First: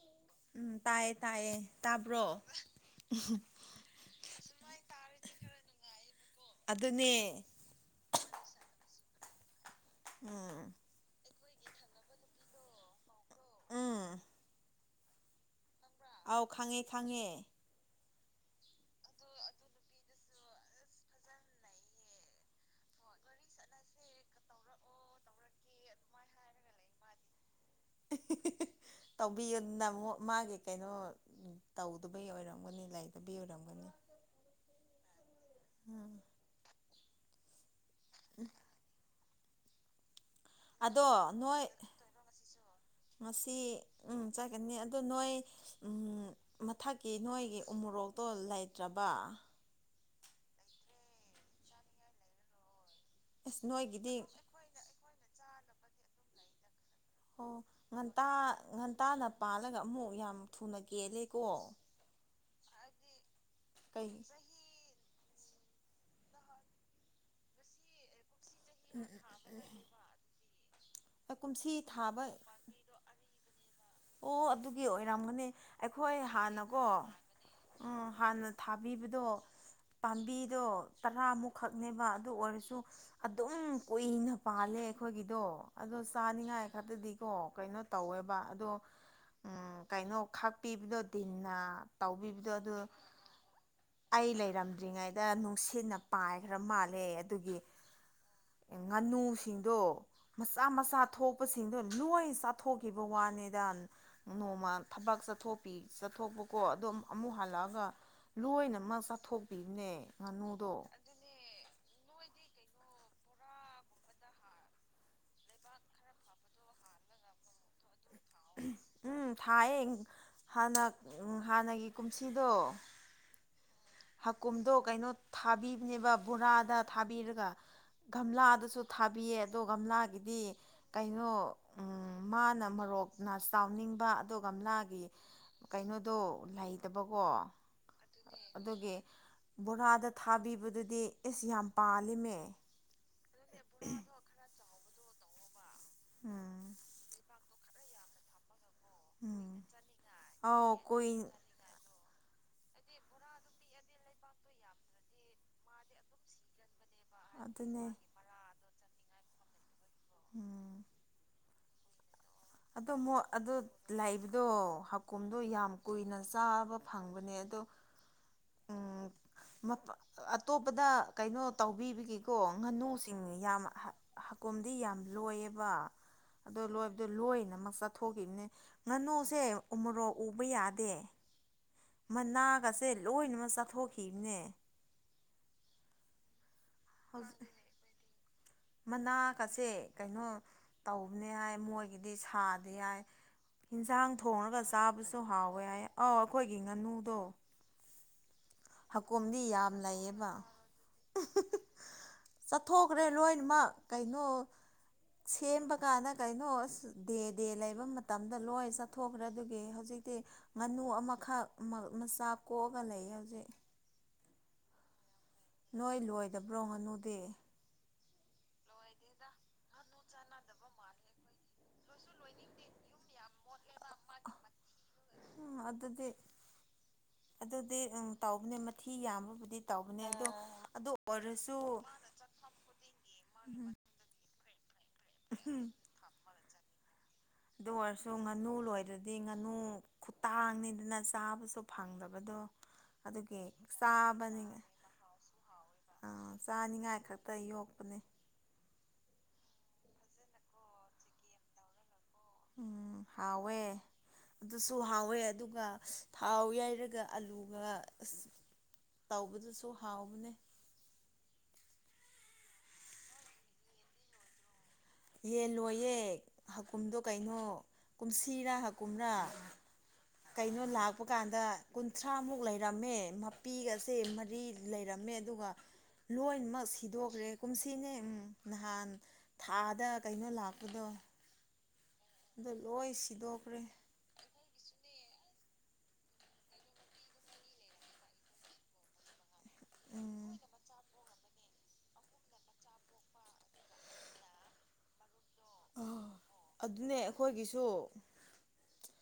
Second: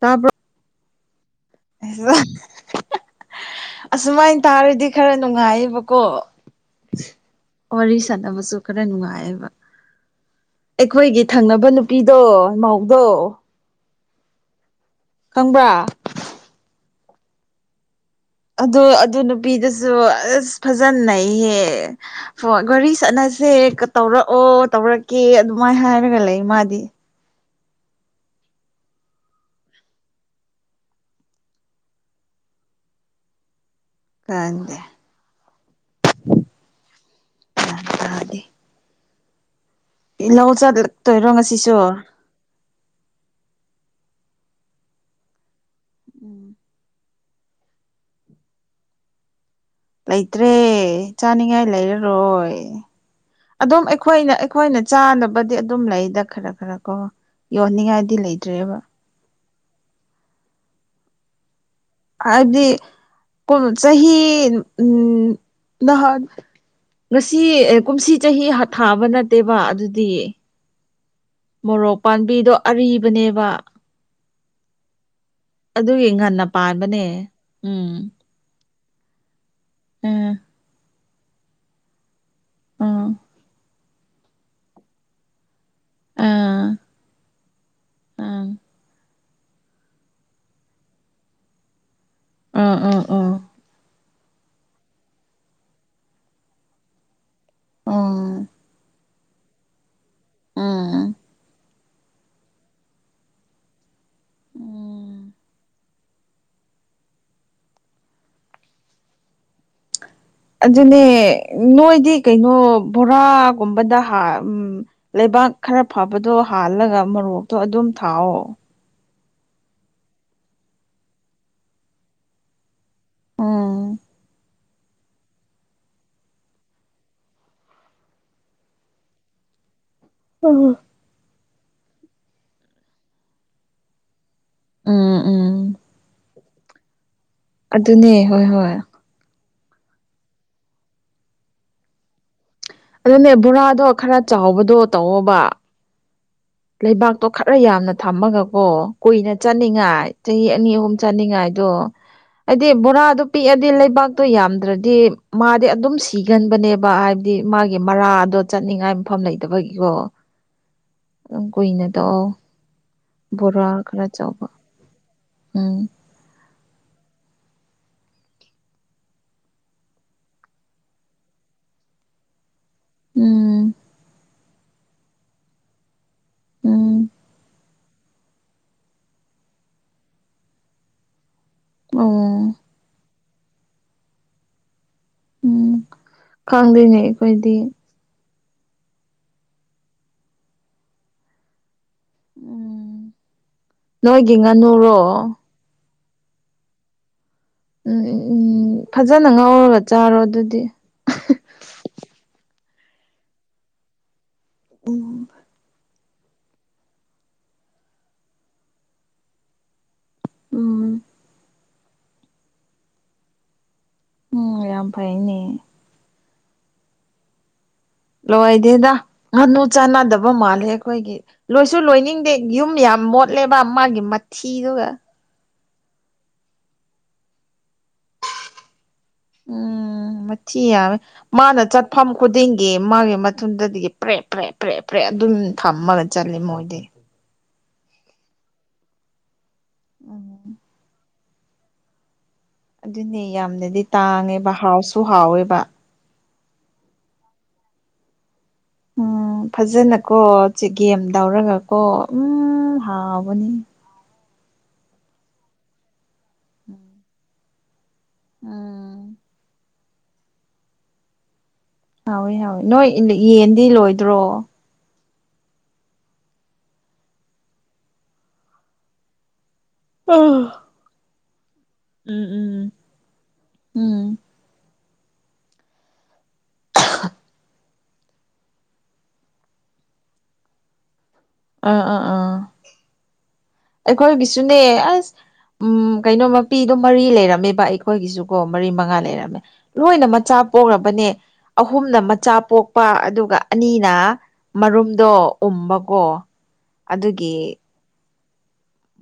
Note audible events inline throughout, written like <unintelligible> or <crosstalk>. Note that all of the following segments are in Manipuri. ꯇꯕꯔꯣ꯫ ꯎꯝ ꯇꯥꯏꯌꯦ ꯇꯥꯏꯌꯦ ꯇꯥꯕ꯭ꯔꯣ ꯑꯁꯨꯃꯥꯏ ꯇꯥꯔꯗꯤ ꯈꯔ ꯅꯨꯡꯉꯥꯏꯌꯦꯕꯀꯣ ꯑꯗꯨꯅꯦ ꯋꯥꯔꯤ ꯁꯥꯟꯅꯕꯁꯨ ꯈꯔ ꯅꯨꯡꯉꯥꯏꯌꯦꯕ ꯎꯝ ꯑꯩꯈꯣꯏꯒꯤ ꯊꯪꯅꯕ ꯅꯨꯄꯤꯗꯣ ꯃꯧꯗꯣ ꯎꯝ ꯈꯪꯕ꯭ꯔꯥ ꯑꯥꯎ ꯈꯪꯉꯦ ꯈꯪꯉꯦ ꯑꯗꯨ ꯑꯗꯨ ꯅꯨꯄꯤꯗꯨꯁꯨ ꯑꯁ ꯐꯖꯟ ꯅꯩꯍꯦ ꯑꯣ ꯒꯥꯔꯤ ꯆꯠꯅꯁꯦ ꯇꯧꯔꯛꯑꯣ ꯇꯧꯔꯛꯀꯦ ꯑꯗꯨꯃꯥꯏꯅ ꯍꯥꯏꯔꯒ ꯂꯩ ꯃꯥꯗꯤ ꯇꯧꯕꯤꯌꯨꯅ ꯑꯃꯛ ꯃꯥꯒꯤ ꯀꯩꯅꯣ ꯇꯧꯗꯕꯩ ꯑꯣꯏꯔꯝꯒꯅꯤ ꯂꯩꯗꯕꯩ ꯑꯣꯏꯔꯝꯒꯅꯤ ꯀꯗꯦ <unintelligible> ꯎꯝ ꯒ꯭ꯌꯥꯟ ꯀ <unintelligible> ꯏꯜꯍ <unintelligible> ꯑꯗꯣ ꯆꯠꯂꯛꯇꯣꯏꯔꯣ ꯅꯣꯏ ꯉꯁꯤꯁꯨ ꯉꯁꯤ ꯎꯝ ꯆꯠꯀꯅꯤ ꯑꯗꯣ ꯅꯣꯏ ꯎꯝ ꯃꯊꯛꯀꯤ ꯅꯣꯏꯒꯤ ꯎꯃꯣꯔꯣꯛꯇꯣ ꯂꯩꯇ꯭ꯔꯕ ꯂꯩꯇ꯭ꯔꯦ ꯆꯥꯅꯤꯡꯉꯥꯏ ꯂꯩꯔꯔꯣꯏ ꯑꯁ ꯑꯗꯨꯝ ꯅꯣꯏꯒꯤꯗꯤ ꯑꯩꯈꯣꯏꯅ ꯑꯩꯈꯣꯏꯅ ꯆꯥꯅꯕꯗꯤ ꯑꯗꯨꯝ ꯂꯩꯗ ꯈꯔ ꯈꯔ ꯀꯣ ꯑꯣ ꯌꯣꯟꯅꯤꯡꯉꯥꯏꯗꯤ ꯉꯟꯇꯥ ꯂꯩꯇ꯭ꯔꯦꯕ ꯉꯟꯇꯥꯅ ꯄꯥꯜꯂꯒ ꯑꯃꯨꯛ ꯌꯥꯝ ꯊꯨꯅ ꯀꯦꯜꯂꯦꯀꯣ ꯍꯥꯏꯕꯗꯤ ꯀꯨꯝ ꯀꯩ ꯆꯍꯤ ꯎꯝ ꯅꯍꯥꯟ ꯉꯁꯤ ꯀꯨꯝꯁꯤ ꯆꯍꯤ ꯍꯥꯠ ꯊꯥꯕ ꯅꯠꯇꯦꯕ ꯑꯗꯨꯗꯤ ꯀꯨꯝꯁꯤ ꯃꯣꯔꯣꯛ ꯊꯥꯕ ꯄꯥꯝꯕꯤꯗꯣ ꯑꯔꯤꯕꯅꯦꯕ ꯑꯣ ꯑꯗꯨꯒꯤ ꯑꯣꯏꯔꯝꯒꯅꯤ ꯑꯗꯨꯒꯤ ꯑꯩꯈꯣꯏ ꯉꯟꯅ ꯍꯥꯟꯅꯀꯣ ꯄꯥꯟꯕꯅꯦ ꯎꯝ ꯍꯥꯟꯅ ꯊꯥꯕꯤꯕꯗꯣ ꯎꯝ ꯄꯥꯝꯕꯤꯗꯣ ꯇꯔꯥꯃꯨꯛ ꯈꯛꯅꯦꯕ ꯑꯗꯨ ꯑꯣꯏꯔꯁꯨ ꯎꯝ ꯑꯗꯨꯝ ꯀꯨꯏꯅ ꯄꯥꯜꯂꯦ ꯑꯩꯈꯣꯏꯒꯤꯗꯣ ꯑꯗꯣ ꯑꯥ ꯆꯥꯅꯤꯡꯉꯥꯏ ꯈꯛꯇꯗꯤꯀꯣ ꯀꯩꯅꯣ ꯇꯧꯋꯦꯕ ꯑꯥ ꯑꯗꯣ ꯎꯝ ꯀꯩꯅꯣ ꯈꯥꯛꯄꯤꯕꯗꯣ ꯗꯤꯟꯅ ꯇꯧꯕꯤꯕꯗꯣ ꯑꯥ ꯑꯗꯨ ꯑꯥ ꯑꯥ ꯑꯥ ꯑꯩ ꯂꯩꯔꯝꯗ꯭ꯔꯤꯉꯩꯗ ꯅꯨꯡꯁꯤꯠꯅ ꯄꯥꯏꯈ꯭ꯔ ꯃꯥꯜꯂꯦ ꯑꯗꯨꯒꯤ ꯎꯝ ꯉꯥꯅꯨꯁꯤꯡꯗꯣ ꯃꯆꯥ ꯃꯆꯥ ꯊꯣꯛꯄꯁꯤꯡꯗꯣ ꯂꯣꯏ ꯆꯥꯊꯣꯛꯈꯤꯕ ꯋꯥꯅꯤꯗ ꯅꯣꯡꯃ ꯎꯝ ꯊꯕꯛ ꯆꯠꯊꯣꯛꯄꯤ ꯆꯠꯊꯣꯛꯄꯀꯣ ꯑꯗꫭ ꯑꯃꯨꯛ ꯍꯜꯂꯛꯑꯒ ꯂꯣꯏꯅꯃꯛ ꯆꯠꯊꯣꯛꯄꯤꯕꯅꯦ ꯑꯗꯨꯅꯦ ꯅꯣꯏꯗꯤ ꯀꯩꯅꯣ ꯕꯣꯔꯥꯒꯨꯝꯕꯗ ꯍꯥꯞ ꯎꯝ ꯂꯩꯕꯥꯛ ꯈꯔ ꯐꯕꯗꯣ ꯍꯥꯜꯂꯒ ꯃꯣꯔꯣꯛꯇꯣ ꯑꯗꯨꯝ ꯊꯥꯎꯑꯣ ꯎꯝ ꯊꯥꯏꯌꯦ ꯍꯥꯟꯅ ꯍꯥꯟꯅꯒꯤ ꯀꯨꯝꯁꯤꯗꯣ ꯎꯝ ꯍꯥꯀꯨꯝꯗꯣ ꯀꯩꯅꯣ ꯊꯥꯕꯤꯕꯅꯦꯕ ꯕꯣꯔꯥꯗ ꯊꯥꯕꯤꯔꯒ ꯒꯝꯂꯥꯗꯁꯨ ꯊꯥꯕꯤꯌꯦ ꯑꯗꯣ ꯒꯝꯂꯥꯒꯤ ꯗꯤ ꯎꯝ ꯀꯩꯅꯣ ꯃꯥꯅ ꯃꯣꯔꯣꯛꯅ ꯆꯥꯎꯅꯤꯡꯕ ꯑꯗꯨꯒ ꯒꯝꯂꯥꯒꯤ ꯎꯝ ꯎꯝ ꯀꯩꯅꯣꯗꯣ ꯂꯩꯇꯕꯀꯣ ꯑꯗꯨꯅꯦ ꯍꯣꯏ ꯍꯣꯏ ꯑꯗꯨꯒꯤ ꯕꯣꯔꯥꯗ ꯊꯥꯕꯤꯕꯗꯨꯗꯤ ꯑꯦꯁ ꯌꯥꯝ ꯄꯥꯜꯂꯤꯃꯦ ꯑꯗꯨꯅꯦ ꯕꯣꯔꯥꯗꯣ ꯈꯔ ꯆꯥꯎꯕꯗꯣ ꯇꯧꯑꫭꯕ ꯎꯝ ꯂꯩꯕꯥꯛꯇꯣ ꯈꯔ ꯌꯥꯝꯅ ꯊꯝꯃꯒ ꯀꯣ ꯀꯨꯏꯅ ꯎꯝ ꯆꯥꯅꯤꯡꯉꯥꯏ ꯆꯍꯤ ꯑꯅꯤ ꯑꯥꯎ ꯑꯍꯨꯝ ꯀꯨꯏ ꯆꯠꯅꯤꯡꯉꯥꯏ ꯑꯗꫭ ꯍꯥꯏꯗꯤ ꯕꯣꯔꯥꯗꯣ ꯄꯤꯛꯑꯗꯤ ꯂꯩꯕꯥꯛꯇꯣ ꯌꯥꯝꯗ꯭ꯔꯗꯤ ꯃꯥꯗꯤ ꯑꯗꯨꯝ ꯁꯤꯒꯟꯕꯅꯦꯕ ꯍꯥꯏꯕ ꯗꯤ ꯃꯥꯒꯤ ꯃꯔꯥꯗꯣ ꯆꯠꯅꯤꯡꯉꯥꯏ ꯃꯐꯝ ꯂꯩꯇꯕꯒꯤꯀꯣ ꯎꯝ ꯀꯨꯅꯗꯣ <unintelligible> ꯑꯣ ꯃ <unintelligible> ꯑꯗꯨ ꯂꯥꯛꯏꯕꯗꯣ ꯍꯀꯨꯝꯗꯣ ꯌꯥꯝ ꯎꯝ ꯀꯨꯏꯅ ꯆꯥꯕ ꯐꯪꯕꯅꯦ ꯑꯗꯣ ꯎꯝ ꯑꯇꯣꯞꯄꯗ ꯀꯩꯅꯣ ꯇꯧꯕꯤꯕꯒꯤ ꯀꯣ ꯉꯥꯅꯨꯁꯤꯡ ꯌꯥꯝ ꯎꯝ ꯍꯀꯣꯝꯗꯤ ꯌꯥꯝ ꯂꯣꯏꯌꯦꯕ ꯑꯗꯣ ꯂꯣꯏꯕꯗ ꯎꯝ ꯂꯣꯏꯅꯃꯛ ꯆꯠꯊꯣꯛꯈꯤꯕꯅꯦ ꯉꯥꯅꯨꯁꯦ ꯎꯃꯣꯔꯣꯛ ꯎꯕ ꯌꯥꯗꯦ ꯑꯣ ꯃꯅꯥꯒꯁꯦ ꯂꯣꯏꯅꯃꯛ ꯆꯥꯊꯣꯛꯈꯤꯕꯅꯦ ꯎꯝ ꯈꯪꯗ‌ꯦꯅꯦ ꯍꯧꯖꯤꯛ ꯑꯩꯈꯣꯏꯗꯤ ꯃꯅꯥꯀꯁꯦ ꯀꯩꯅꯣ ꯇꯧꯕꯅꯦ ꯍꯥꯏ ꯃꯣꯏ ꯑꯗꯒꯤꯗꯤ ꯁꯥꯗꯤ ꯌꯥꯏ ꯎꯝ ꯌꯦꯟꯁꯥꯡ ꯅꯣꯏꯒꯤ ꯊꯣꯡꯉꯒ ꯉꯥꯅꯨꯔꯣ ꯆꯥꯕꯁꯨ ꯍꯥꯎꯋꯤ ꯍꯣꯢ ꯑꯥꯎ ꯑꯩꯈꯣꯏꯒꯤ ꯉꯥꯅꯨꯗꯣ ꯎꯝ ꯎꯝ ꯐꯖꯅ ꯍꯀꯨꯝꯗꯤ ꯌꯥꯝ ꯉꯧꯔꯒ ꯆꯥꯔꯣ ꯂꯩꯌꯦꯕ ꯑꯗꯨꯗꯤ ꯆꯠꯊꯣꯛꯈ꯭ꯔꯦ ꯂꯣꯏꯅꯃꯛ ꯀꯩꯅꯣ ꯎꯝ ꯁꯦꯝꯕꯒꯥꯟꯗ ꯀꯩꯅꯣ ꯑꯁ ꯗꯦ ꯗꯦ ꯂꯩꯕ ꯃꯇꯝꯗ ꯂꯣꯏ ꯆꯠꯊꯣꯛꯈ꯭ꯔꯦ ꯑꯗꯨꯒꯤ ꯍꯧꯖꯤꯛ ꯉꯥꯅꯨ ꯎꯝ ꯑꯃꯈꯛ ꯃꯆꯥ ꯀꯣꯛꯑꯒ ꯂꯩꯌꯦ ꯍꯧꯖꯤꯛ ꯎꯝ ꯌꯥꯝ ꯐꯩꯅꯦ ꯅꯣꯏ ꯂꯣꯏꯗꯕ꯭ꯔꯣ ꯉꯥꯅꯨꯗꯤ ꯂꯣꯢꯗꯦꯗ ꯉꯥꯅꯨ ꯆꯥꯟꯅꯗꯕ ꯃꯥꯜꯂꯦ ꯑꯩꯈꯣꯏꯒꯤ ꯂꯣꯏꯁꯨ ꯂꯣꯏꯅꯤꯡꯗꯦ ꯌꯨꯝ ꯌꯥꯝ ꯃꯣꯠꯂꯦꯕ ꯃꯥꯒꯤ ꯃꯊꯤꯗꯨꯒ ꯑꯥ ꯑꯗꯨꯗꯤ ꯑꯗꯨꯗꯤ ꯑꯝ ꯇꯥꯎꯕꯅꯦ ꯃꯊꯤ ꯌꯥꯝꯕ ꯎꯝ ꯃꯊꯤ ꯌꯥꯝꯃꯦ ꯃꯥꯅ ꯆꯠꯐꯝ ꯈꯨꯗꯤꯡꯒꯤ ꯃꯥꯒꯤ ꯎꯝ ꯃꯊꯨꯟꯗꯗꯤ ꯄ꯭ꯔꯦ ꯄ꯭ꯔꯦ ꯄ꯭ꯔꯦ ꯐ꯭ꯔꯦ ꯑꯗꯨꯝ ꯊꯝꯃꯒ ꯆꯠꯂꯤ ꯃꯣꯏꯗꯤ ꯑꯗꯨ ꯑꯣꯏꯔꯁꯨ ꯉꯥꯅꯨ ꯂꯣꯏꯗ꯭ꯔꯗꯤ ꯉꯥꯅꯨ ꯎꯝ ꯈꯨꯇꯥꯡꯅꯤꯗꯅ ꯆꯥꯕꯁꯨ ꯐꯪꯗꯕꯗꯣ ꯑꯗꯨꯅꯦ ꯑꯗꯨꯒꯤ ꯌꯥꯝꯅꯗꯤ ꯇꯥꯡꯉꯦꯕ ꯍꯥꯎꯁꯨ ꯍꯥꯎꯋꯦꯕ ꯑꯥ ꯆꯥꯅꯤꯡꯉꯥꯏ ꯈꯛꯇ ꯌꯣꯛꯄꯅꯦ ꯎꯝ ꯐꯖꯅꯀꯣ ꯆꯤꯒꯦꯝ ꯇꯧꯔꯒ ꯀꯣ ꯎꯝ ꯍꯥꯎꯕꯅꯤ ꯑꯗꯨꯁꯨ ꯍꯥꯎꯋꯦ ꯑꯗꯨꯒ ꯊꯥꯎ ꯌꯥꯏꯔꯒ ꯑꯂꯨꯒ ꯑꯁ ꯎꯝ ꯇꯧꯕꯗꯁꯨ ꯍꯥꯎꯕꯅꯦ ꯍꯥꯎꯋꯤ ꯍꯥꯎꯋꯤ ꯅꯣꯏ ꯌꯦꯟꯗꯤ ꯂꯣꯏꯗ꯭ꯔꯣ ꯌꯦꯟ ꯂꯣꯏꯌꯦ ꯍꯀꯨꯝꯗꯣ ꯀꯩꯅꯣ ꯀꯨꯝꯁꯤꯔꯥ ꯍꯀꯨꯝꯔꯥ ꯎꯝ ꯀꯩꯅꯣ ꯂꯥꯛꯄ ꯀꯥꯟꯗ ꯀꯨꯟꯊ꯭ꯔꯥꯃꯨꯛ ꯎꯝ ꯂꯩꯔꯝꯃꯦ ꯄꯤꯒꯁꯦ ꯎꯝ ꯃꯔꯤ ꯂꯩꯔꯝꯃꯦ ꯑꯗꯨꯒ ꯂꯣꯏꯅꯃꯛ ꯁꯤꯗꯣꯛꯈ꯭ꯔꯦ ꯀꯨꯝꯁꯤꯅꯦ ꯅꯍꯥꯟ ꯊꯥ ꯗ ꯀꯩꯅꯣ ꯂꯥꯛꯄꯗꯣ ꯑꯥ ꯑꯥ ꯑꯥ ꯑꯗꯨ ꯂꯣꯏ ꯁꯤꯗꯣꯛꯈ꯭ꯔꯦ ꯑꯩꯈꯣꯏꯒꯤꯁꯨꯅꯦ ꯑꯁ ꯎꯝ ꯀꯩꯅꯣ ꯃꯄꯤꯗꯣ ꯃꯔꯤ ꯂꯩꯔꯝꯃꯦꯕ ꯑꯩꯈꯣꯏꯒꯤꯁꯨꯀꯣ ꯃꯔꯤ ꯃꯉꯥ ꯂꯩꯔꯝꯃꯦ ꯂꯣꯏꯅ ꯎꯝ ꯃꯆꯥ ꯄꯣꯛꯅꯕꯅꯦ ꯑꯍꯨꯝꯅ ꯃꯆꯥ ꯄꯣꯛꯄ ꯑꯗꯨꯒ ꯑꯅꯤꯅ ꯃꯔꯨꯝꯗꯣ ꯎꯝꯕꯀꯣ ꯑꯗꯨꯅꯦ ꯑꯗꯨꯒꯤ ꯑꯩꯈꯣꯏꯒꯤꯁꯨ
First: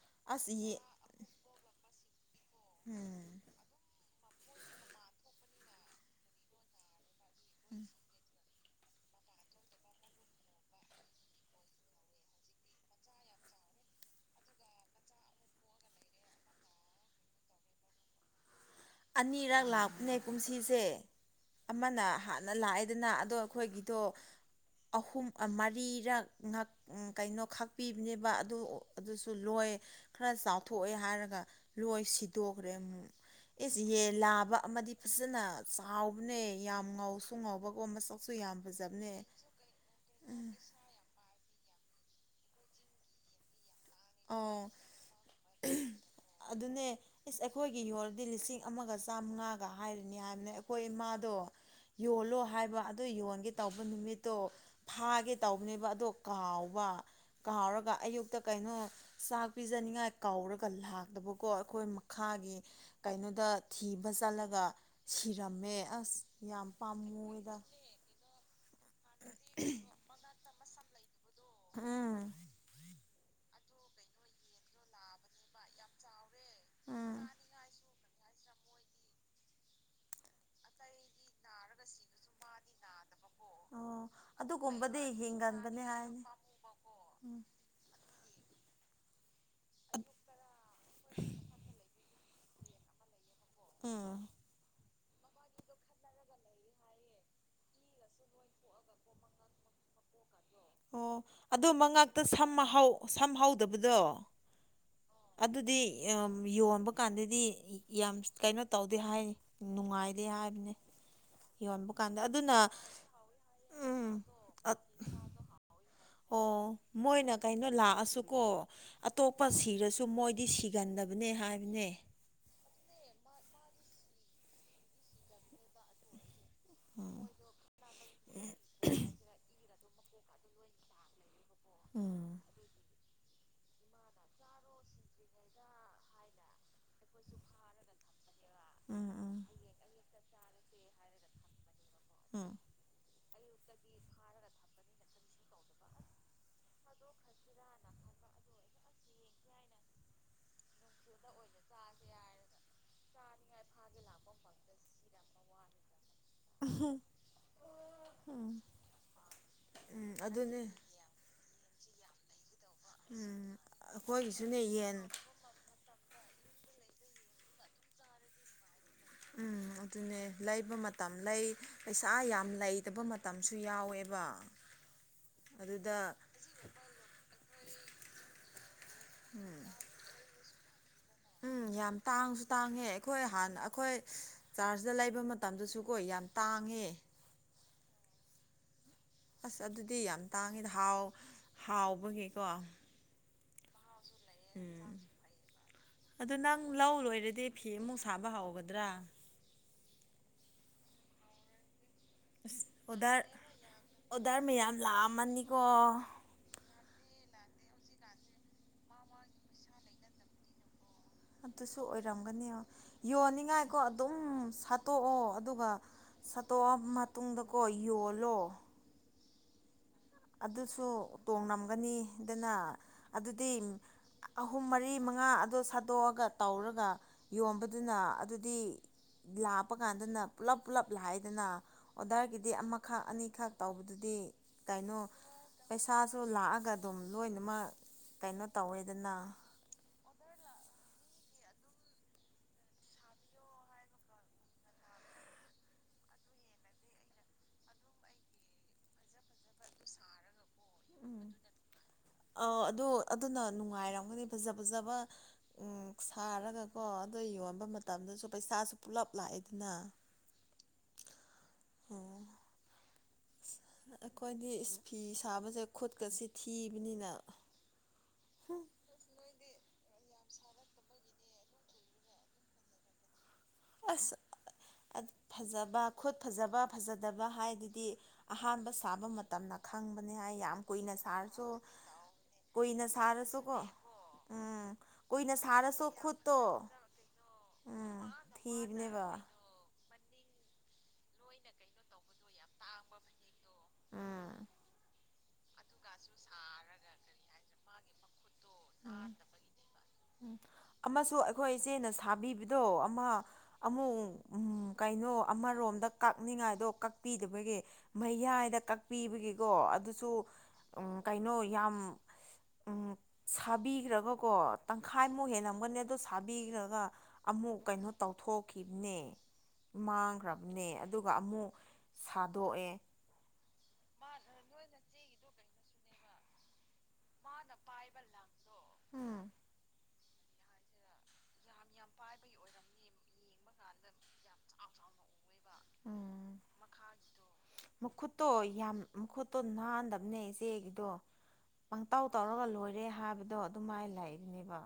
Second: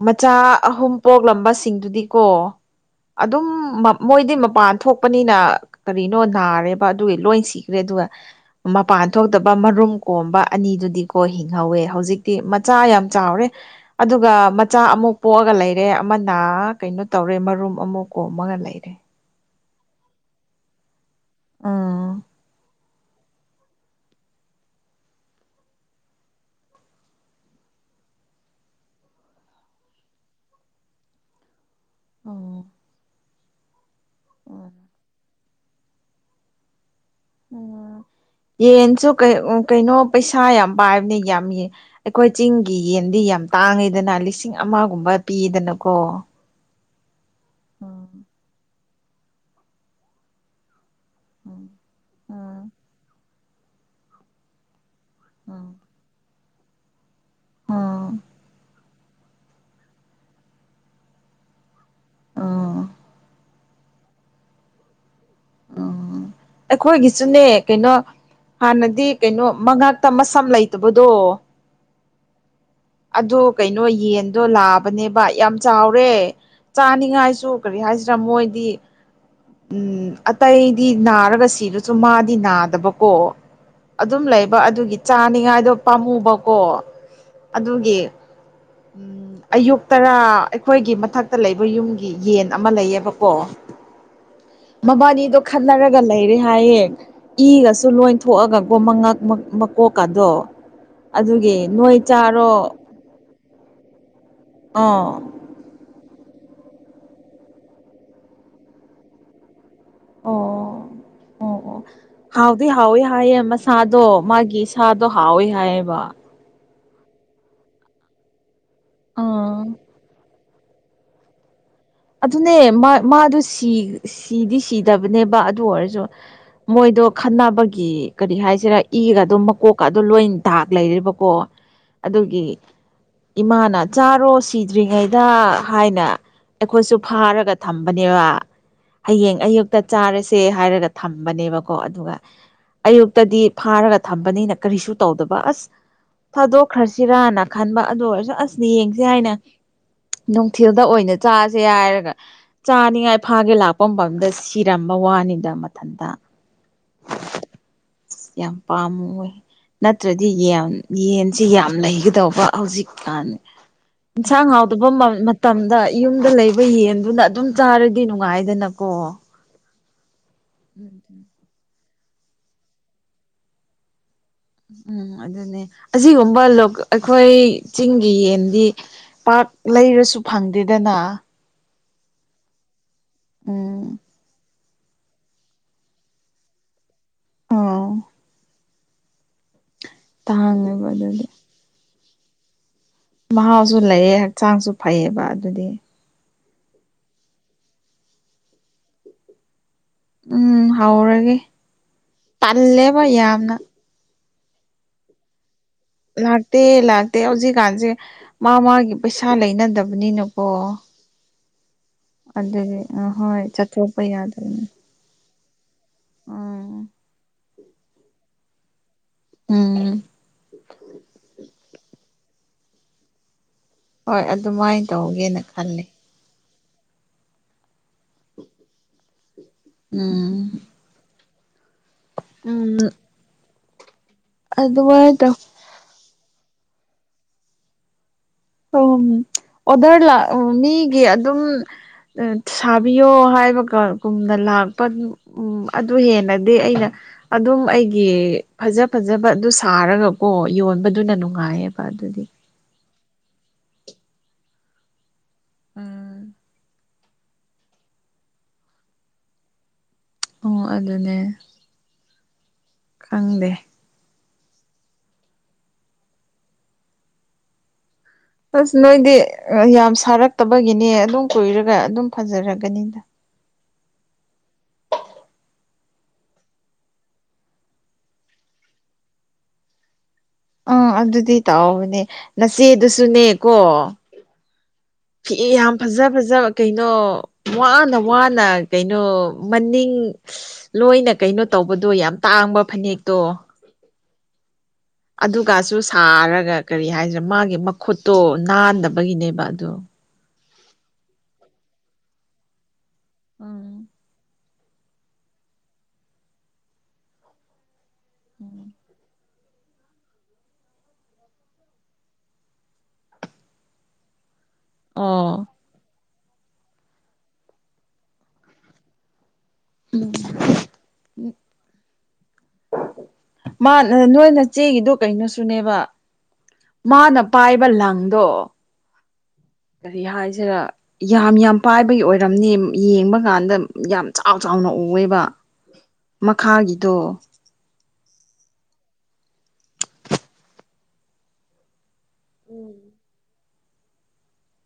ꯃꯆꯥ ꯑꯁ ꯌꯦ ꯑꯍꯨꯝ ꯄꯣꯛꯂꯝꯕꯁꯤꯡꯗꯨꯗꯤꯀꯣ ꯎꯝ ꯑꯗꯨꯝ ꯃꯣꯏꯗꯤ ꯃꯄꯥꯟ ꯊꯣꯛꯄꯅꯤꯅ ꯀꯔꯤꯅꯣ ꯅꯥꯔꯦꯕ ꯑꯗꯨꯒꯤ ꯂꯣꯏ ꯁꯤꯈ꯭ꯔꯦ ꯑꯗꯨꯒ ꯃꯄꯥꯟ ꯊꯣꯛꯇꯕ ꯃꯔꯨꯝ ꯀꯣꯝꯕ ꯑꯅꯤꯗꯨꯗꯤꯀꯣ ꯍꯤꯡꯍꯧꯋꯦ ꯍꯧꯖꯤꯛꯇꯤ ꯃꯆꯥ ꯌꯥꯝ ꯆꯥꯎꯔꯦ ꯑꯗꯨꯒ ꯃꯆꯥ ꯑꯃꯨꯛ ꯄꯣꯛꯑꯒ ꯂꯩꯔꯦ ꯑꯃꯅ ꯀꯩꯅꯣ ꯇꯧꯔꯦ ꯃꯔꯨꯝ ꯑꯃꯨꯛ ꯀꯣꯟꯂꯒ ꯂꯩꯔꯦ ꯑꯅꯤꯔꯛ ꯂꯥꯛꯄꯅꯦ ꯀꯨꯝꯁꯤꯁꯦ ꯑꯃꯅ ꯎꯝ ꯍꯥꯟꯅ ꯂꯥꯛꯏ ꯑꯗꯨꯅ ꯑꯗꯣ ꯑꯩꯈꯣꯏꯒꯤꯗꯣ ꯑꯍꯨꯝ ꯃꯔꯤꯔꯛ ꯉꯥ ꯀꯩꯅꯣ ꯈꯥꯛꯄꯤꯕꯅꯦꯕ ꯑꯗꯨ ꯑꯗꯨꯁꯨ ꯂꯣꯏ ꯈꯔ ꯆꯥꯎꯊꯣꯛꯑꯦ ꯍꯥꯏꯔꯒ ꯂꯣꯏ ꯎꯝ ꯁꯤꯗꯣꯛꯈ꯭ꯔꯦ ꯑꯃꯨꯛ ꯑꯦ ꯌꯦꯟ ꯂꯥꯕ ꯑꯃꯗꯤ ꯐꯖꯅ ꯆꯥꯎꯕꯅꯦ ꯌꯥꯝ ꯉꯥꯎꯁꯨ ꯉꯥꯎꯕꯒꯣ ꯃꯁꯛꯁꯨ ꯌꯥꯝ ꯐꯖꯕꯅꯦ ꯑꯣ ꯀꯩꯅꯣ ꯄꯩꯁꯥ ꯌꯥꯝ ꯄꯥꯏꯕꯅꯤ ꯌꯥꯝ ꯑꯩꯈꯣꯏ ꯆꯤꯡꯒꯤ ꯌꯦꯟꯗꯤ ꯌꯥꯝ ꯇꯥꯡꯉꯤꯗꯅ ꯂꯤꯁꯤꯡ ꯑꯧ ꯑꯃꯒꯨꯝꯕ ꯄꯤꯗꯅꯀꯣ ꯑꯗꯨꯅꯦ ꯏꯁ ꯑꯩꯈꯣꯏꯒꯤ ꯌꯣꯜꯔꯗꯤ ꯂꯤꯁꯤꯡ ꯑꯃꯒ ꯆꯥꯝꯃꯉꯥꯒ ꯍꯥꯏꯔꯤꯅꯤ ꯍꯥꯏꯕꯅꯦ ꯍꯣꯏ ꯏꯃꯥꯗꯣ ꯌꯣꯜꯂꯣ ꯍꯥꯏꯕ ꯑꯗꯨ ꯌꯣꯟꯒꯦ ꯇꯧꯕ ꯅꯨꯃꯤꯠꯇꯣ ꯐꯥꯒꯦ ꯇꯧꯕꯅꯦꯕ ꯑꯗꯣ ꯀꯥꯎꯕ ꯀꯥꯎꯔꯒ ꯑꯩꯈꯣꯏꯒꯤꯁꯨꯅꯦ ꯑꯌꯨꯛꯇ ꯀꯩꯅꯣ ꯆꯥꯛ ꯄꯤꯖꯅꯤꯡꯉꯥꯏ ꯀꯥꯎꯔꯒ ꯂꯥꯛꯇꯕꯀꯣ ꯑꯩꯈꯣꯏ ꯃꯈꯥꯒꯤ ꯀꯩꯅꯣꯗ ꯊꯤꯕ ꯆꯠꯂꯒ ꯁꯤꯔꯝꯃꯦ ꯑꯁ ꯌꯥꯝ ꯄꯥꯝꯃꯨꯌꯦꯗꯥ ꯀꯩꯅꯣ ꯍꯥꯟꯅꯗꯤ ꯀꯩꯅꯣ ꯃꯉꯥꯛꯇ ꯃꯁꯝ ꯂꯩꯇꯕꯗꯣ ꯑꯥ ꯑꯗꯣ ꯀꯩꯅꯣ ꯌꯦꯟꯗꯣ ꯂꯥ ꯅꯦꯕ ꯌꯥꯝ ꯆꯥꯎꯔꯦ ꯆꯥꯅꯤꯡꯉꯥꯏꯁꯨ ꯀꯔꯤ ꯍꯥꯏ ꯃꯣꯏꯗꯤ ꯎꯝ ꯑꯇꯩꯗꯤ ꯅꯥꯔꯒ ꯁꯤꯔꯁꯨ ꯃꯥꯗꯤ ꯅꯥꯗꯕꯀꯣ ꯑꯣ ꯑꯗꯨꯝ ꯂꯩ ꯑꯗꯨꯒꯤ ꯑꯗꯨꯒꯨꯝꯕꯗꯤ ꯆꯥꯅꯤꯉꯥꯏꯗꯣ ꯍꯤꯡꯒꯟꯕꯅꯦ ꯍꯥꯏꯅꯤ ꯄꯥꯝꯃꯨꯕꯀꯣ ꯎꯝ ꯑꯗꯨꯒꯤ ꯎꯝ ꯑꯌꯨꯛ ꯇꯔꯥ ꯑꯩꯈꯣꯏꯒꯤ ꯃꯊꯛꯇ ꯂꯩꯕ ꯌꯨꯝꯒꯤ ꯌꯦꯟ ꯑꯃ ꯂꯩꯌꯦꯕꯀꯣ ꯎꯝ ꯃꯕꯥꯅꯤꯗꯣ ꯈꯠꯅꯔꯒ ꯂꯩꯔꯦ ꯍꯥꯏꯌꯦ ꯏꯒꯁꯨ ꯂꯣꯏ ꯊꯣꯛꯑꯒꯀꯣ ꯃꯉꯛ ꯃꯀꯣꯛꯀꯗꯣ ꯑꯣ ꯑꯗꯣ ꯑꯗꯨꯒꯤ ꯅꯣꯏ ꯃꯉꯛꯇ ꯁꯝ ꯆꯥꯔꯣ ꯁꯝ ꯍꯥꯎꯗꯕꯗꯣ ꯑꯣ ꯑꯗꯨꯗꯤ ꯌꯣꯟꯕ ꯀꯥꯟꯗꯗꯤ ꯌꯥꯝ ꯀꯩꯅꯣ ꯇꯧꯗꯦ ꯍꯥꯏ ꯅꯨꯡꯉꯥꯏ ꯗꯦ ꯍꯥꯏꯕꯅꯦ ꯑꯣ ꯑꯣ ꯌꯣꯟꯕ ꯀꯥꯟꯗ ꯑꯗꯨꯅ ꯍꯥꯎꯗꯤ ꯍꯥꯎꯋꯦ ꯍꯥꯏꯌꯦ ꯃꯁꯥꯗꯣ ꯎꯝ ꯃꯥꯒꯤ ꯁꯥꯗꯣ ꯍꯥꯎꯋꯦ ꯍꯥꯏꯌꯦꯕ ꯑꯣ ꯃꯣꯏꯅ ꯀꯩꯅꯣ ꯂꯥꯛꯑꯁꯨꯀꯣ ꯑꯇꯣꯞꯄ ꯑꯥ ꯁꯤꯔꯁꯨ ꯃꯣꯏꯗꯤ ꯁꯤ ꯁꯤꯒꯟꯗꯕꯅꯦ ꯍꯥꯏꯕꯅꯦ ꯑꯗꯨꯅꯦ ꯃꯥꯗ ꯁꯤꯗꯤ ꯁꯤꯗꯕꯅꯦꯕ ꯑꯗꯨ ꯑꯣꯏꯔꯁꯨ ꯃꯣꯏꯗꯣ ꯈꯠꯅꯕꯒꯤ ꯀꯔꯤ ꯍꯥꯏꯁꯤꯔ ꯏꯒꯗ ꯃꯀꯣꯛꯀ ꯑꯗꯨꯝ ꯂꯣꯏ ꯗꯥꯛ ꯂꯩꯔꯦꯕꯀꯣ ꯎꯝ ꯑꯗꯨꯒꯤ ꯏꯃꯥꯅ ꯆꯥꯔꯣ ꯁꯤꯗ꯭ꯔꯤꯉꯩꯗ ꯍꯥꯏꯅ ꯑꯩꯈꯣꯏꯁꯨ ꯐꯥꯔꯒ ꯊꯝꯕꯅꯦꯕ ꯍꯌꯦꯡ ꯑꯌꯨꯛ ꯇ ꯆꯥꯔꯁꯦ ꯍꯥꯏꯔꯒ ꯊꯝꯕꯅꯦꯕꯀꯣ ꯑꯗꯨꯒ ꯍꯥꯥ ꯑꯌꯨꯛꯇꯗꯤ ꯐꯥꯔꯒ ꯊꯝꯕꯅꯤꯅ ꯀꯔꯤꯁꯨ ꯇꯧꯗꯕ ꯑꯁ ꯊꯥꯗꯣꯛꯈ꯭ꯔꯁꯤꯔꯅ ꯈꯟꯕ ꯑꯗꯨ ꯑꯣꯏꯔꯁꯨ ꯑꯁꯅ ꯌꯦꯡꯁ ꯍꯥꯏꯅ ꯅꯨꯡꯊꯤꯜꯗ ꯑꯣꯏꯅ ꯆꯥꯁꯦ ꯍꯥꯏꯔꯒ ꯆꯥꯅꯤꯡꯉꯥꯏ ꯐꯥꯒꯦ ꯂꯥꯛꯄ ꯃꯗ ꯁꯤꯔꯝꯕ ꯋꯥꯅꯤꯗ ꯃꯊꯟꯇ ꯑꯍꯥ ꯌꯥꯝ ꯄꯥꯝꯃꯨ ꯋꯦ ꯎꯝ ꯅꯠꯇ꯭ꯔꯗꯤ ꯑꯗꯨꯅꯦ ꯌꯦꯟ ꯌꯦꯟꯁꯤ ꯌꯥꯝ ꯂꯩꯒꯗꯧꯕ ꯍꯧꯖꯤꯛꯀꯥꯟꯅꯤ ꯎꯝ ꯏꯟꯁꯥꯡ ꯑꯩꯈꯣꯏꯒꯤꯁꯨꯅꯦ ꯍꯥꯎꯗ ꯌꯦꯟ ꯃꯇꯝꯗ ꯌꯨꯝꯗ ꯂꯩꯕ ꯌꯦꯟꯗꯨꯅ ꯑꯗꯨꯝ ꯆꯥꯔꯗꯤ ꯅꯨꯡꯉꯥꯏꯗꯅꯀꯣ ꯎꯝ ꯑꯗꯨꯅꯦ ꯂꯩꯕ ꯃꯇꯝ ꯂꯩ ꯄꯩꯁꯥ ꯌꯥꯝ ꯂꯩꯇꯕ ꯃꯇꯝꯁꯨ ꯌꯥꯎꯋꯦꯕ ꯎꯝ ꯑꯗꯨꯅꯦ ꯑꯗꯨꯗ ꯑꯁꯤꯒꯨꯝꯕ ꯑꯩꯈꯣꯏ ꯆꯤꯡꯒꯤ ꯌꯦꯟꯗꯤ ꯄꯥꯥꯛ ꯎꯝ ꯂꯩꯔꯁꯨ ꯐꯪꯗꯦꯗꯅ ꯎꯝ ꯌꯥꯝ ꯇꯥꯡꯁꯨ ꯇꯥꯡꯉꯦ ꯑꯩꯈꯣꯏ ꯍꯥꯟꯅ ꯎꯝ ꯑꯩꯈꯣꯏ ꯆꯥꯔꯖꯇ ꯂꯩꯕ ꯃꯇꯝꯗꯁꯨ ꯀꯣ ꯌꯥꯝ ꯇꯥꯡꯉꯦ ꯑꯣ ꯑꯁ ꯑꯗꯨꯗꯤ ꯌꯥꯝ ꯇꯥꯡꯉꯤꯗ ꯇꯥꯡꯉꯦꯕ ꯍꯥꯎ ꯑꯗꯨꯗꯤ ꯍꯥꯎꯕꯒꯤꯀꯣ ꯃꯍꯥꯎꯁꯨ ꯂꯩꯌꯦ ꯍꯛꯆꯥꯡꯁꯨ ꯎꯝ ꯐꯩꯌꯦꯕ ꯑꯗꯨꯗꯤ ꯑꯗꯨ ꯅꯪ ꯂꯧ ꯂꯣꯏꯔꯗꯤ ꯐꯤ ꯑꯃꯨꯛ ꯁꯥꯕ ꯍꯧꯒꯗ꯭ꯔꯥ ꯎꯝ ꯍꯧꯔꯒꯦ ꯑꯁ ꯇꯜꯂꯦꯕ ꯑꯣꯗꯔ ꯌꯥꯝꯅ ꯑꯣꯗꯔ ꯃꯌꯥꯝ ꯂꯥꯛꯑꯝꯃꯅꯤꯀꯣ ꯂꯥꯛꯇꯦ ꯂꯥꯛꯇꯦ ꯍꯧꯖꯤꯛꯀꯥꯟꯁꯦ ꯃꯥ ꯃꯥꯒꯤ ꯄꯩꯁꯥ ꯂꯩꯅꯗꯕꯅꯤꯅꯀꯣ ꯑꯗꯨꯁꯨ ꯑꯣꯏꯔꯝꯒꯅꯤ ꯑꯗꯨꯗꯤ ꯑ ꯍꯣꯏ ꯌꯣꯟꯅꯤꯡꯉꯥꯏꯀꯣ ꯆꯠꯊꯣꯛꯄ ꯑꯗꯨꯝ ꯁꯠ ꯌꯥꯗꯕꯅꯤ ꯁꯠꯇꯣꯛꯑꯣ ꯑꯗꯨꯒ ꯁꯠꯇꯣꯛꯑ ꯎꯝ ꯃꯇꯨꯡꯗꯀꯣ ꯌꯣꯜꯂꯣ ꯎꯝ ꯑꯗꯨꯁꯨ ꯇꯣꯡꯉꯝꯒꯅꯤ ꯑꯗꯨꯅ ꯑꯗꯨꯗꯤ ꯍꯣꯏ ꯑꯍꯨꯝ ꯑꯗꯨꯃꯥꯏꯅ ꯃꯔꯤ ꯃꯉꯥ ꯇꯧꯒꯦꯅ ꯑꯗꯨ ꯈꯜꯂꯦ ꯁꯥꯗꯣꯛꯑꯒ ꯇꯧꯔꯒ ꯌꯣꯟꯕꯗꯨꯅ ꯑꯗꯨꯗꯤ ꯂꯥꯛꯞꯄ ꯀꯥꯟꯗꯅ ꯎꯝ ꯄꯨꯂꯞ ꯄꯨꯂꯞ ꯂꯥꯛꯢꯗꯅ ꯑꯣꯗꯔꯒꯤꯗꯤ ꯑꯃꯈꯛ ꯑꯅꯤꯈꯛ ꯇꯧꯕꯗꯨꯗꯤ ꯀꯩꯅꯣ ꯑꯗꯨꯃꯥꯢ ꯇꯧ ꯄꯩꯁꯥꯁꯨ ꯂꯥꯛꯑꯒ ꯑꯗꯨꯝ ꯂꯣꯏꯅꯃꯛ ꯀꯩꯅꯣ ꯇꯧꯋꯦꯗꯅ ꯑꯣꯗꯔ ꯂꯥꯛ ꯃꯤꯒꯤ ꯑꯗꯨꯝ ꯁꯥꯕꯤꯌꯣ ꯍꯥꯏꯕꯒꯨꯝꯅ ꯂꯥꯛꯄ ꯎꯝ ꯑꯗꯨ ꯍꯦꯟꯅꯗꯤ ꯑꯩꯅ ꯑꯗꯨꯝ ꯑꯩꯒꯤ ꯐꯖ ꯐꯖꯕ ꯑꯗꯨ ꯁꯥꯔꯒꯀꯣ ꯌꯣꯟꯕꯗꯨꯅ ꯅꯨꯡꯉꯥꯏꯌꯦꯕ ꯑꯗꯨꯒꯤ ꯑ ꯑꯗꯣ ꯑꯗꯨꯅ ꯅꯨꯡꯉꯥꯏꯔꯝꯒꯅꯤ ꯐꯖ ꯐꯖꯕ ꯑꯝ ꯁꯥꯔꯒ ꯀꯣ ꯑꯗꯣ ꯌꯣꯟꯕ ꯃꯇꯝꯗꯁꯨ ꯄꯩꯁꯥꯁꯨ ꯄꯨꯂꯞ ꯂꯥꯛꯑꯦꯗꯅ ꯑꯝ ꯑꯗꯨꯅꯦ ꯎꯝ ꯈꯪꯗꯦ ꯑꯩꯈꯣꯏꯗꯤ ꯐꯤ ꯁꯥꯕꯁꯦ ꯈꯨꯠꯀꯁꯤ ꯊꯤꯕꯅꯤꯅ ꯑꯁ ꯅꯣꯏꯗꯤ ꯌꯥꯝ ꯁꯥꯔꯛꯇꯕꯒꯤꯅꯦ ꯑꯗꯨꯝ ꯀꯨꯏꯔꯒ ꯑꯗꯨꯝ ꯐꯖꯔꯒꯅꯤꯗ ꯑꯁ ꯐꯖꯕ ꯈꯨꯠ ꯐꯖꯕ ꯐꯖꯗꯕ ꯍꯥꯏꯗꯨꯗꯤ ꯑꯍꯥꯟꯕ ꯁꯥꯕ ꯃꯇꯝꯅ ꯈꯪꯕꯅꯤ ꯍꯥꯏ ꯌꯥꯝ ꯑꯥ ꯀꯨꯏꯅ ꯑꯗꯨꯗꯤ ꯁꯥꯔꯁꯨ ꯇꯥꯎꯕꯅꯦ ꯀꯨꯏꯅ ꯅꯆꯦꯗꯨꯁꯨꯅꯦꯀꯣ ꯁꯥꯔꯁꯨꯀꯣ ꯎꯝ ꯐꯤ ꯀꯨꯏꯅ ꯌꯥꯝ ꯁꯥꯔꯁꯨ ꯐꯖ ꯈꯨꯠꯇꯣ ꯐꯖꯕ ꯀꯩꯅꯣ ꯋꯥꯅ ꯎꯝ ꯋꯥ ꯋꯥꯅꯥ ꯀꯩꯅꯣ ꯊꯤꯕꯅꯦꯕ ꯃꯅꯤꯡ ꯂꯣꯏꯅ ꯀꯩꯅꯣ ꯇꯧꯕꯗꯣ ꯌꯥꯝ ꯇꯥꯡꯕ ꯐꯅꯦꯛꯇꯣ ꯎꯝ ꯑꯗꯨꯒꯁꯨ ꯁꯥꯔꯒ ꯀꯔꯤ ꯍꯥꯏꯁꯤꯔ ꯃꯥꯒꯤ ꯃꯈꯨꯠꯇꯣ ꯅꯥꯟꯗꯕꯒꯤꯅꯦꯕ ꯑꯗꯣ ꯑꯃꯁꯨ ꯑꯩꯈꯣꯏ ꯏꯆꯦꯅ ꯁꯥꯕꯤꯕꯗꯣ ꯑꯃ ꯎꯝ ꯑꯃꯨꯛ ꯎꯝ ꯀꯩꯅꯣ ꯑꯃꯔꯣꯝꯗ ꯀꯛꯅꯤꯡꯉꯥꯏꯗꯣ ꯀꯛꯄꯤꯗꯕꯒꯤ ꯃꯌꯥꯏꯗ ꯎꯝ ꯀꯛꯄꯤꯕꯒꯤꯀꯣ ꯑꯗꯨꯁꯨ ꯎꯝ ꯀꯩꯅꯣ ꯌꯥꯝ ꯎꯝ ꯁꯥꯕꯤꯈ꯭ꯔꯕꯀꯣ ꯇꯪꯈꯥꯏꯃꯨꯛ ꯑꯣ ꯍꯦꯜꯂꯝꯒꯅꯤ ꯑꯗꯨ ꯁꯥꯕꯤꯈ꯭ꯔꯒ ꯑꯃꯨꯛ ꯀꯩꯅꯣ ꯇꯧꯊꯣꯛꯈꯤꯕꯅꯦ ꯃꯥꯡꯈ꯭ꯔꯕꯅꯦ ꯑꯗꯨꯒ ꯑꯃꯨꯛ ꯁꯥꯗꯣꯛꯑꯦ ꯃꯥ ꯅꯣꯏꯅꯆꯦꯒꯤꯗꯣ ꯀꯩꯅꯣꯁꯨꯅꯦꯕ ꯃꯥꯅ ꯄꯥꯏꯕ ꯂꯪꯗꯣ ꯎꯝ ꯀꯔꯤ ꯍꯥꯏꯁꯤꯔꯥ ꯌꯥꯝ ꯌꯥꯝ ꯄꯥꯏꯕꯒꯤ ꯑꯣꯏꯔꯝꯅꯦ ꯌꯦꯡꯕ ꯀꯥꯟꯗ ꯌꯥꯝ ꯆꯥꯎ ꯆꯥꯎꯅ ꯎꯑꯦꯕ ꯎꯝ ꯃꯈꯥꯒꯤꯗꯣ ꯃꯈꯨꯠꯇꯣ ꯌꯥꯝ ꯃꯈꯨꯠꯇꯣ ꯅꯥꯟꯗꯕꯅꯦ ꯏꯆꯦꯒꯤꯗꯣ ꯄꯪꯇꯧ ꯇꯧꯔꯒ ꯂꯣꯏꯔꯦ ꯍꯥꯏꯕꯗꯣ ꯑꯗꯨꯃꯥꯏꯅ ꯂꯩꯕꯅꯦꯕ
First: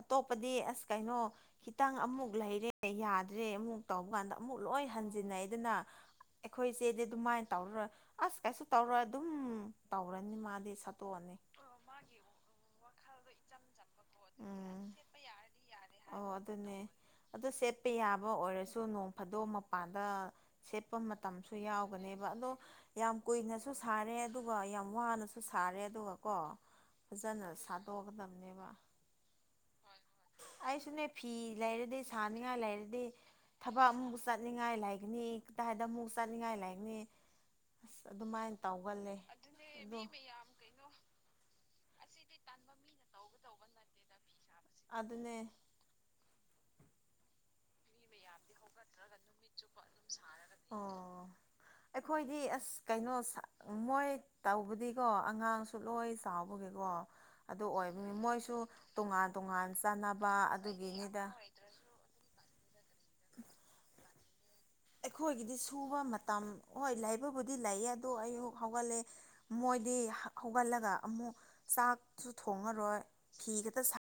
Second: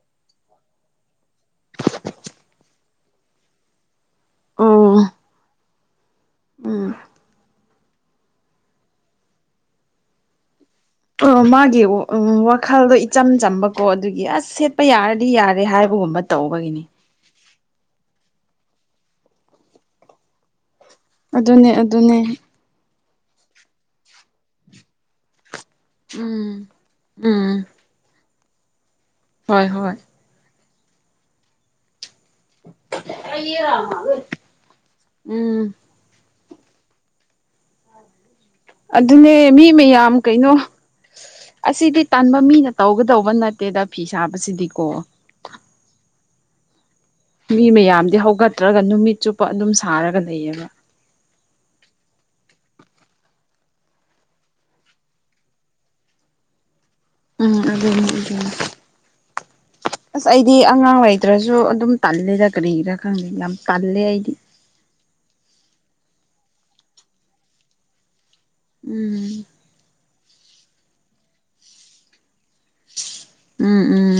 ꯑꯇꯣꯞꯄꯗꯤ ꯑꯁ ꯀꯩꯅꯣ ꯈꯤꯇꯪ ꯑꯃꯨꯛ ꯂꯩꯔꯦ ꯌꯥꯗ꯭ꯔꯦ ꯑꯃꯨꯛ ꯇꯧꯕ ꯀꯥꯟꯗ ꯑꯃꯨꯛ ꯑꯣ ꯂꯣꯏ ꯍꯟꯖꯤꯟꯅꯩꯗꯅ ꯎꯝ ꯑꯩꯈꯣꯏꯆꯦꯗꯤ ꯑꯗꯨꯃꯥꯏꯅ ꯇꯧꯔꯔꯣꯏ ꯑꯁ ꯀꯩꯁꯨ ꯇꯧꯔꯣꯏ ꯑꯗꯨꯝ ꯇꯧꯔꯅꯤ ꯃꯥꯗꯤ ꯁꯥꯞ ꯑꫭ ꯃꯥꯒꯤ ꯋꯥꯈꯜꯗꯣ ꯏꯆꯝ ꯆꯝꯕ ꯀꯣ ꯑꯗꯨꯒꯤ ꯑꯁ ꯁꯦꯠꯄ ꯌꯥꯔꯗꯤ ꯌꯥꯔꯦ ꯍꯥꯏꯕꯒꯨꯝꯕ ꯇꯧꯕꯅꯦ ꯇꯧꯕꯒꯤꯅꯤ ꯑꯗꯨ ꯁꯦꯠꯄ ꯌꯥꯕ ꯑꯣꯏꯔꯁꯨ ꯅꯣꯡ ꯐꯥꯗꯣ ꯃꯄꯥꯟꯗ ꯁꯦꯠꯄ ꯃꯇꯝꯁꯨ ꯑꯗꯨꯅꯦ ꯌꯥꯎꯒꯅꯦꯕ ꯑꯗꯨꯅꯦ ꯑꯗꯣ ꯌꯥꯝ ꯀꯨꯏꯅꯁꯨ ꯁꯥꯔꯦ ꯑꯗꯨꯒ ꯌꯥꯝ ꯋꯥꯅꯁꯨ ꯁꯥꯔꯦ ꯑꯗꯨꯒ ꯀꯣ ꯎꯝ ꯐꯖꯅ ꯎꯝ ꯁꯥ ꯇꯣꯛ ꯟꯕ ꯍꯣꯏ ꯍꯣꯏ ꯑꯩꯁꯨꯅꯦ ꯐꯤ ꯂꯥꯏꯔꯗꯁ ꯁꯥꯅꯤꯡꯉꯥꯏ ꯂꯩꯔꯗꯤ ꯊꯕꯛ ꯑꯃꯨ ꯆꯠꯅꯤꯡꯉꯥꯏ ꯂꯩꯒꯅꯤ ꯎꯝ ꯍꯥꯏꯗ ꯑꯃꯨꯛ ꯆꯥꯅꯤꯡꯉꯥꯏ ꯂꯥꯏꯛꯅꯤ ꯑꯁ ꯑꯗꯨꯃꯥꯏꯅ ꯇꯧꯒꯜꯂꯦ ꯑꯗꯨꯅꯦ ꯑꯗꯣ ꯃꯤ ꯃꯌꯥꯝ ꯀꯩꯅꯣ ꯑꯁꯤꯗꯤ ꯇꯟꯕ ꯃꯤꯅ ꯇꯧꯒꯗꯧꯕ ꯅꯠꯇꯦꯗ ꯐꯤ ꯁꯥꯕꯁꯤꯗꯤ ꯑꯗꯨꯅꯦ ꯃꯤꯃꯦ ꯌꯥ ꯌꯥꯗꯤ ꯍꯧꯒꯠꯇ꯭ꯔꯒ ꯅꯨꯃꯤꯠ ꯆꯨꯞꯄ ꯑꯗꯨꯝ ꯁꯥꯔꯒ ꯂꯩꯌꯦꯕ ꯑꯣ ꯑꯩꯈꯣꯏꯗꯤ ꯑꯁ ꯀꯩꯅꯣ ꯃꯣꯏ ꯇꯧꯕꯗꯤꯀꯣ ꯑꯉꯥꯡꯁꯨꯂꯣꯏ ꯆꯥꯎꯕꯒꯦꯀꯣ ꯎꯝ ꯑꯗꯨ ꯑꯗꯨꯅꯤ ꯑꯣꯏꯕꯅꯤ ꯑꯗꯨꯅꯤ ꯃꯣꯏꯁꯨ ꯇꯣꯉꯥꯟ ꯇꯣꯉꯥꯟ ꯆꯥꯟꯅꯕ ꯑꯗꯨꯒꯤꯅꯤꯗ ꯇꯥꯂꯦ ꯒ꯭ꯔ ꯍꯈ꯭ꯔꯥ ꯈꯪ ꯂꯩꯂꯝ ꯇꯜꯂꯦ ꯍꯥꯏꯗꯤ ꯑꯩꯈꯣꯏꯒꯤꯗꯤ ꯁꯨꯕ ꯃꯇꯝ ꯍꯣꯏ ꯂꯩꯕꯕꯨꯗꯤ ꯂꯩꯌꯦ ꯑꯗꯣ ꯑꯩꯌꯨ ꯍꯧꯒꯠꯂꯦ ꯎꯝ ꯃꯣꯏꯗꯤ ꯍꯧꯒꯠꯂꯒ ꯑꯃꯨꯛ ꯆꯥꯛ ꯁꯨ ꯊꯣꯉꯔꯣꯏ ꯐꯤ ꯎꯝ ꯈꯛꯇ ꯁꯥ ꯎꯝ